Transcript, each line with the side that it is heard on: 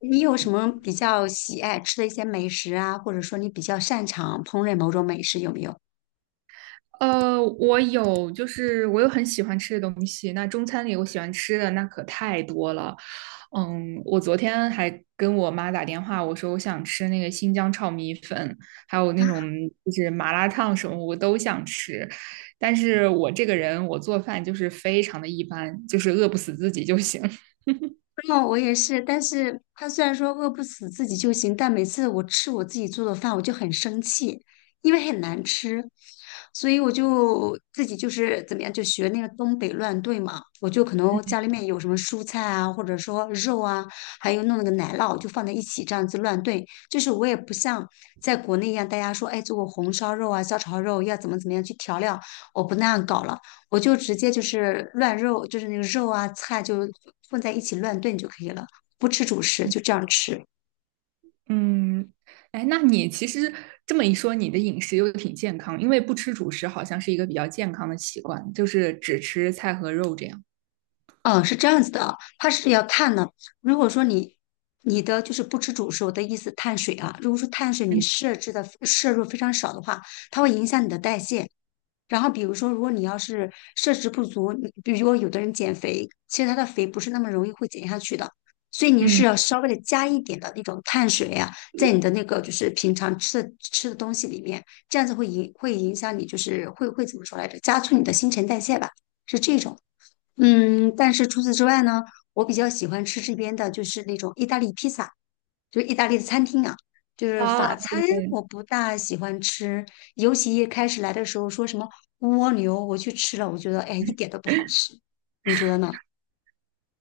left: 你有什么比较喜爱吃的一些美食啊，或者说你比较擅长烹饪某种美食，有没有？
right: 我有，就是我有很喜欢吃的东西。那中餐里我喜欢吃的那可太多了。嗯，我昨天还跟我妈打电话，我说我想吃那个新疆炒米粉，还有那种就是麻辣烫什么，我都想吃。但是我这个人，我做饭就是非常的一般，就是饿不死自己就行。
left: 哦，我也是，但是他虽然说饿不死自己就行，但每次我吃我自己做的饭，我就很生气，因为很难吃，所以我就自己就是怎么样，就学那个东北乱炖嘛，我就可能家里面有什么蔬菜啊，或者说肉啊，还有弄那个奶酪，就放在一起这样子乱炖。就是我也不像在国内一样，大家说，哎，做个红烧肉啊、小炒肉要怎么怎么样去调料，我不那样搞了。我就直接就是乱肉，就是那个肉啊菜就混在一起乱炖就可以了，不吃主食，就这样吃。
right: 嗯。哎，那你其实这么一说，你的饮食又挺健康，因为不吃主食好像是一个比较健康的习惯，就是只吃菜和肉这样。
left: 嗯，是这样子的啊，它是要看呢。如果说你的就是不吃主食，我的意思碳水啊，如果说碳水你
right: 嗯。
left: 摄制的摄入非常少的话，它会影响你的代谢，然后比如说，如果你要是摄食不足，你比如说有的人减肥，其实他的肥不是那么容易会减下去的，所以你是
right: 嗯。
left: 要稍微的加一点的那种碳水啊，在你的那个就是平常吃的东西里面，这样子会影响你，就是会怎么说来着？加速你的新陈代谢吧，是这种。嗯，但是除此之外呢，我比较喜欢吃这边的就是那种意大利披萨。就是意大利的餐厅啊，就是
right: 啊，
left: 法餐
right: 对对对，
left: 我不大喜欢吃，尤其一开始来的时候说什么蜗牛，我去吃了，我觉得哎一点都不好吃，你觉得呢？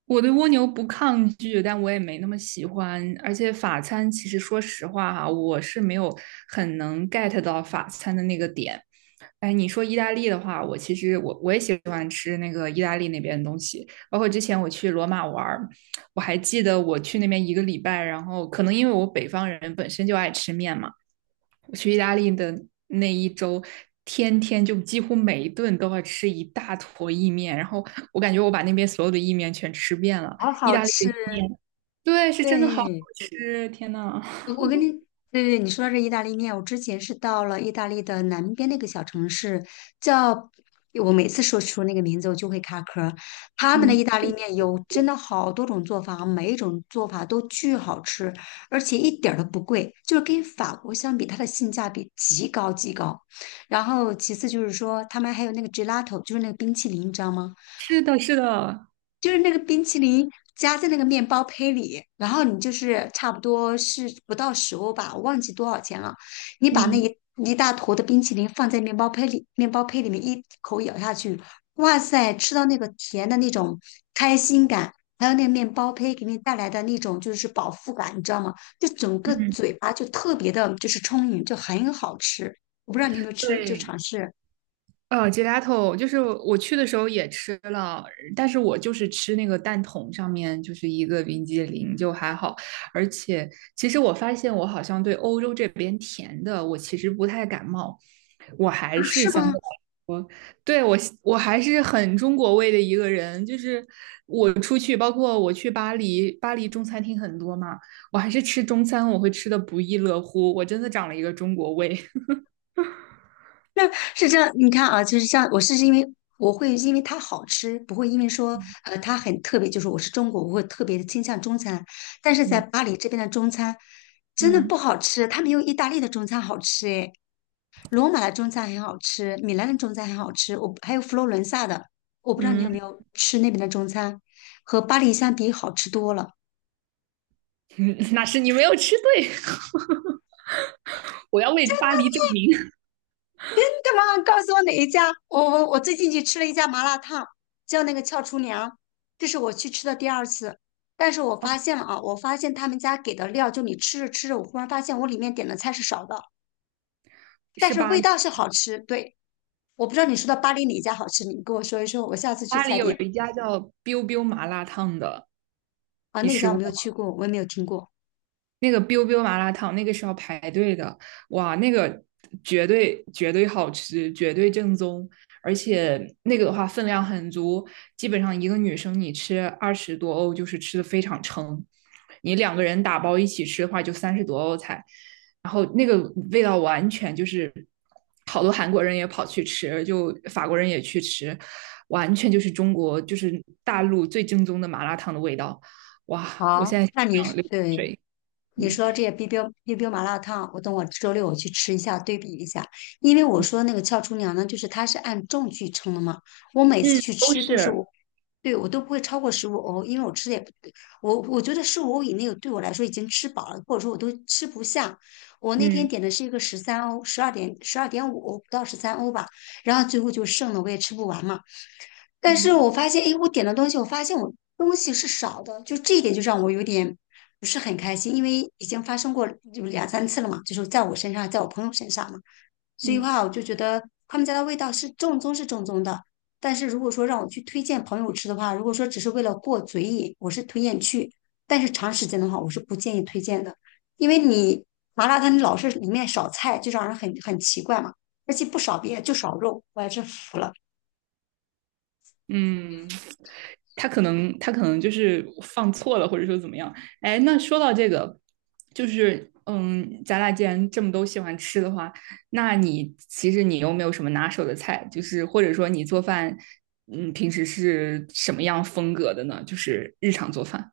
right: 我对蜗牛不抗拒，但我也没那么喜欢。而且法餐，其实说实话哈、我是没有很能 get 到法餐的那个点。哎，你说意大利的话，我其实我也喜欢吃那个意大利那边的东西。包括之前我去罗马玩儿，我还记得我去那边一个礼拜，然后可能因为我北方人本身就爱吃面嘛。我去意大利的那一周，天天就几乎每一顿都要吃一大坨意面，然后我感觉我把那边所有的意面全吃遍了。
left: 好
right: 意
left: 好
right: 大利的
left: 吃，
right: 意面，对，是真的好好
left: 对，
right: 吃，天呐。
left: 我跟你，对对，对你说到这意大利面，我之前是到了意大利的南边那个小城市，叫我每次说出那个名字，我就会卡壳儿。他们的意
right: 嗯。
left: 大利面有真的好多种做法，每一种做法都巨好吃，而且一点儿都不贵，就是跟法国相比，它的性价比极高极高。然后其次就是说，他们还有那个 gelato，就是那个冰淇淋，你知道吗？
right: 是的，是的。
left: 就是那个冰淇淋夹在那个面包胚里，然后你就是差不多是不到10欧吧，我忘记多少钱了。你把
right: 嗯
left: 一大坨的冰淇淋放在面包胚里，面包胚里面一口咬下去，哇塞，吃到那个甜的那种开心感，还有那个面包胚给你带来的那种就是饱腹感，你知道吗？就整个
right: 嗯。
left: 嘴巴就特别的，就是充盈，就很好吃。我不知道你有没有吃，就
right: 对，
left: 尝试啊？
right: gelato 就是我去的时候也吃了，但是我就是吃那个蛋筒上面就是一个冰激凌，就还好。而且其实我发现我好像对欧洲这边甜的我其实不太感冒。
left: 是吗？
right: 对，我还是很中国味的一个人，就是我出去，包括我去巴黎，巴黎中餐厅很多嘛，我还是吃中餐，我会吃的不亦乐乎，我真的长了一个中国胃。
left: 那是这样，你看啊，就是像我是因为我会因为它好吃，不会因为说它很特别，就是我是中国，我会特别的倾向中餐。但是在
right: 嗯
left: 巴黎这边的中餐真的不
right: 嗯
left: 好吃，它没有意大利的中餐好吃诶。罗马的中餐很好吃，米兰的中餐很好吃，我还有佛罗伦萨的，我不知道你
right: 嗯。
left: 有没有吃那边的中餐，和巴黎相比好吃多了。
right: 那是你没有吃对。我要为巴黎证明。
left: 干嘛告诉我哪一家？我最近去吃了一家麻辣烫，叫那个俏厨娘，这是我去吃的第二次。但是我发现了啊，我发现他们家给的料，就你吃着吃着，我忽然发现我里面点的菜是少的，但
right: 是
left: 是
right: 巴
left: 味
right: 黎。
left: 道是好吃。对，我不知道你说的巴黎哪一家好吃，你跟我说一说，我下次去
right: 巴黎
left: 踩
right: 有
left: 点
right: 一家叫 biu biu 麻辣烫的，
left: 啊。
right: 你
left: 那
right: 吃
left: 家我没有
right: 过？
left: 去过，我也没有听过。
right: 那个 biu biu 麻辣烫，那个是要排队的，哇，那个绝对绝对好吃，绝对正宗，而且那个的话分量很足，基本上一个女生你吃二十多欧就是吃的非常撑，你两个人打包一起吃的话就三十多欧才，然后那个味道完全就是好多韩国人也跑去吃，就法国人也去吃，完全就是中国就是大陆最正宗的麻辣烫的味道，哇，我
left: 好，
right: 现在
left: 那你
right: 想
left: 是
right: 流口
left: 对
right: 水。
left: 你
right: 嗯。
left: 说这些 BB 冰冰麻辣烫，我等我周六我去吃一下，对比一下。因为我说那个俏厨娘呢，就是它是按重去称的嘛。我每次
right: 嗯，
left: 去
right: 都
left: 吃都是
right: 是。
left: 我，对我都不会超过十五欧，因为我吃的也不，我觉得十五欧以内对我来说已经吃饱了，或者说我都吃不下。我那天
right: 嗯
left: 点的是一个十三欧，12.5欧不到十三欧吧，然后最后就剩了，我也吃不完嘛。但是
right: 嗯
left: 我发现，哎，我点的东西，我发现我东西是少的，就这一点就让我有点不是很开心，因为已经发生过就两三次了嘛，就是在我身上，在我朋友身上嘛，所以
right: 嗯
left: 话我就觉得他们家的味道是正宗是正宗的，但是如果说让我去推荐朋友吃的话，如果说只是为了过嘴瘾，我是推荐去，但是长时间的话，我是不建议推荐的，因为你麻辣烫你老是里面少菜，就让人很奇怪嘛，而且不少别的就少肉，我也是服了。
right: 嗯。他可能就是放错了，或者说怎么样？哎，那说到这个，就是嗯，咱俩既然这么都喜欢吃的话，那你其实你有没有什么拿手的菜？就是或者说你做饭，嗯，平时是什么样风格的呢？就是日常做饭。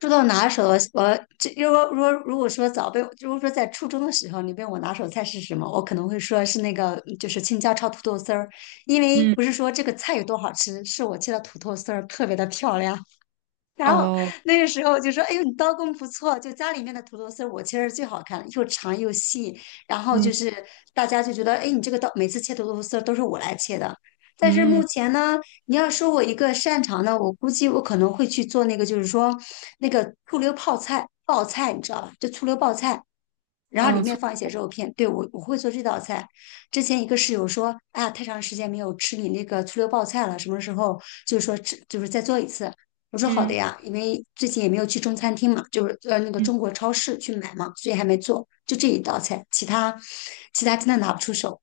left: 说到拿手我这如果说在初中的时候，你问我拿手菜是什么，我可能会说是那个就是青椒炒土豆丝儿，因为
right: 嗯。
left: 不是说这个菜有多好吃，是我切的土豆丝儿特别的漂亮，然后
right: 哦。
left: 那个时候就说：“哎呦，你刀工不错，就家里面的土豆丝我切是最好看的，又长又细。然后就
right: 嗯
left: 是大家就觉得，哎，你这个刀每次切土豆丝都是我来切的。但是目
right: 嗯。
left: 前呢，你要说我一个擅长的，我估计我可能会去做那个，就是说那个醋溜泡菜，爆菜，你知道吧？就醋溜爆菜。”然后里
right: 哦。
left: 面放一些肉片。对，我会做这道菜。之前一个室友说，哎呀，太长时间没有吃你那个醋溜爆菜了，什么时候就是说吃，就是再做一次。我说好的
right: 嗯
left: 呀，因为最近也没有去中餐厅嘛，就是那个
right: 嗯。
left: 中国超市去买嘛，所以还没做，就这一道菜，其他真的拿不出手。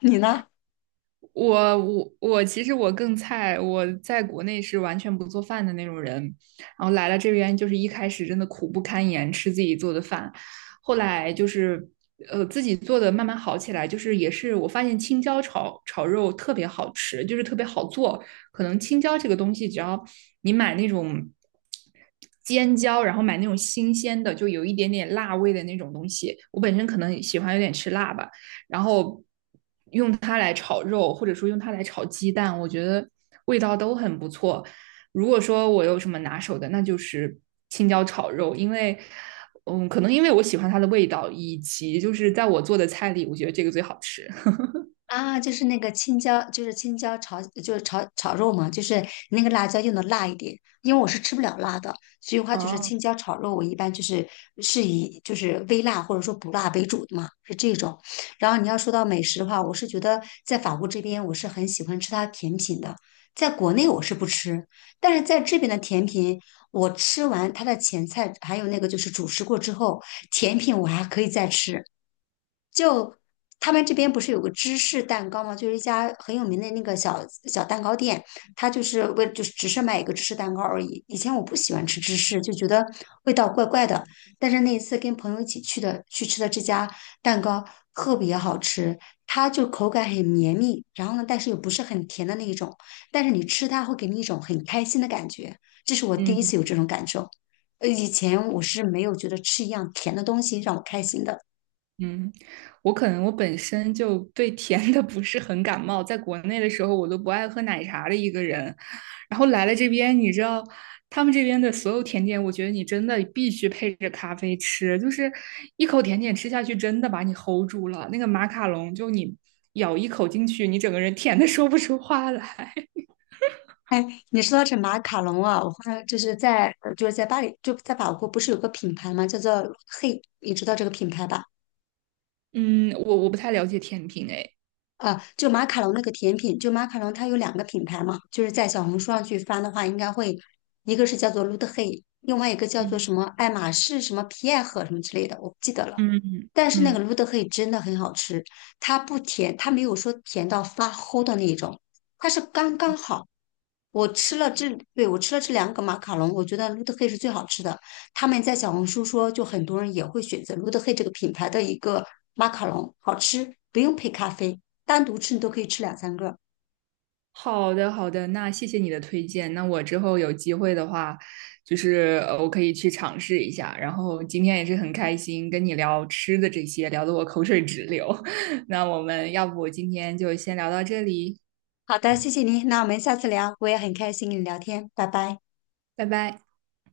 left: 你呢？
right: 我其实我更菜，我在国内是完全不做饭的那种人，然后来了这边就是一开始真的苦不堪言，吃自己做的饭，后来就是自己做的慢慢好起来，就是也是我发现青椒炒肉特别好吃，就是特别好做，可能青椒这个东西只要你买那种。尖椒，然后买那种新鲜的，就有一点点辣味的那种东西。我本身可能喜欢有点吃辣吧，然后用它来炒肉，或者说用它来炒鸡蛋，我觉得味道都很不错。如果说我有什么拿手的，那就是青椒炒肉，因为，嗯，可能因为我喜欢它的味道，以及就是在我做的菜里，我觉得这个最好吃。
left: 啊，就是那个青椒，就是青椒炒，就是炒肉嘛，就是那个辣椒用的辣一点，因为我是吃不了辣的，所以的话就是
right: 哦。
left: 青椒炒肉，我一般就是是以就是微辣或者说不辣为主的嘛，是这种。然后你要说到美食的话，我是觉得在法国这边我是很喜欢吃它的甜品的，在国内我是不吃，但是在这边的甜品，我吃完它的前菜还有那个就是主食过之后，甜品我还可以再吃。就他们这边不是有个芝士蛋糕吗？就是一家很有名的那个小小蛋糕店，它就是为就是只是卖一个芝士蛋糕而已。以前我不喜欢吃芝士，就觉得味道怪怪的。但是那一次跟朋友一起去的，去吃的这家蛋糕特别好吃，它就口感很绵密，然后呢，但是又不是很甜的那一种，但是你吃它会给你一种很开心的感觉，这是我第
right: 嗯
left: 一次有这种感受。以前我是没有觉得吃一样甜的东西让我开心的。
right: 嗯。我可能我本身就对甜的不是很感冒，在国内的时候我都不爱喝奶茶的一个人，然后来了这边，你知道他们这边的所有甜点，我觉得你真的必须配着咖啡吃，就是一口甜点吃下去，真的把你 hold 住了。那个马卡龙，就你咬一口进去，你整个人甜的说不出话来。
left: 哎，你说到这马卡龙啊，我后来就是在就是在巴黎，就在法国，不是有个品牌吗？叫做 Hey，你知道这个品牌吧？
right: 嗯。我不太了解甜品，哎。
left: 啊，就马卡龙那个甜品，就马卡龙它有两个品牌嘛，就是在小红书上去翻的话，应该会一个是叫做 l o t t Hey，另外一个叫做
right: 嗯
left: 什么爱马仕什么皮埃赫什么之类的，我不记得了。
right: 嗯
left: 但是那个
right: 嗯。
left: 芦德黑真的很好吃，它不甜，它没有说甜到发齁的那一种，它是刚刚好。我
right: 是。
left: 吃了这，对，我吃了这两个马卡龙，我觉得卢德黑是最好吃的。他们在小红书说，就很多人也会选择卢德黑这个品牌的一个马卡龙，好吃，不用配咖啡，单独吃你都可以吃两三个。
right: 好的，好的，那谢谢你的推荐。那我之后有机会的话，就是我可以去尝试一下。然后今天也是很开心跟你聊吃的这些，聊得我口水直流。那我们要不今天就先聊到这里，
left: 好的，谢谢您，那我们下次聊，我也很开心跟你聊天，拜拜。
right: 拜拜。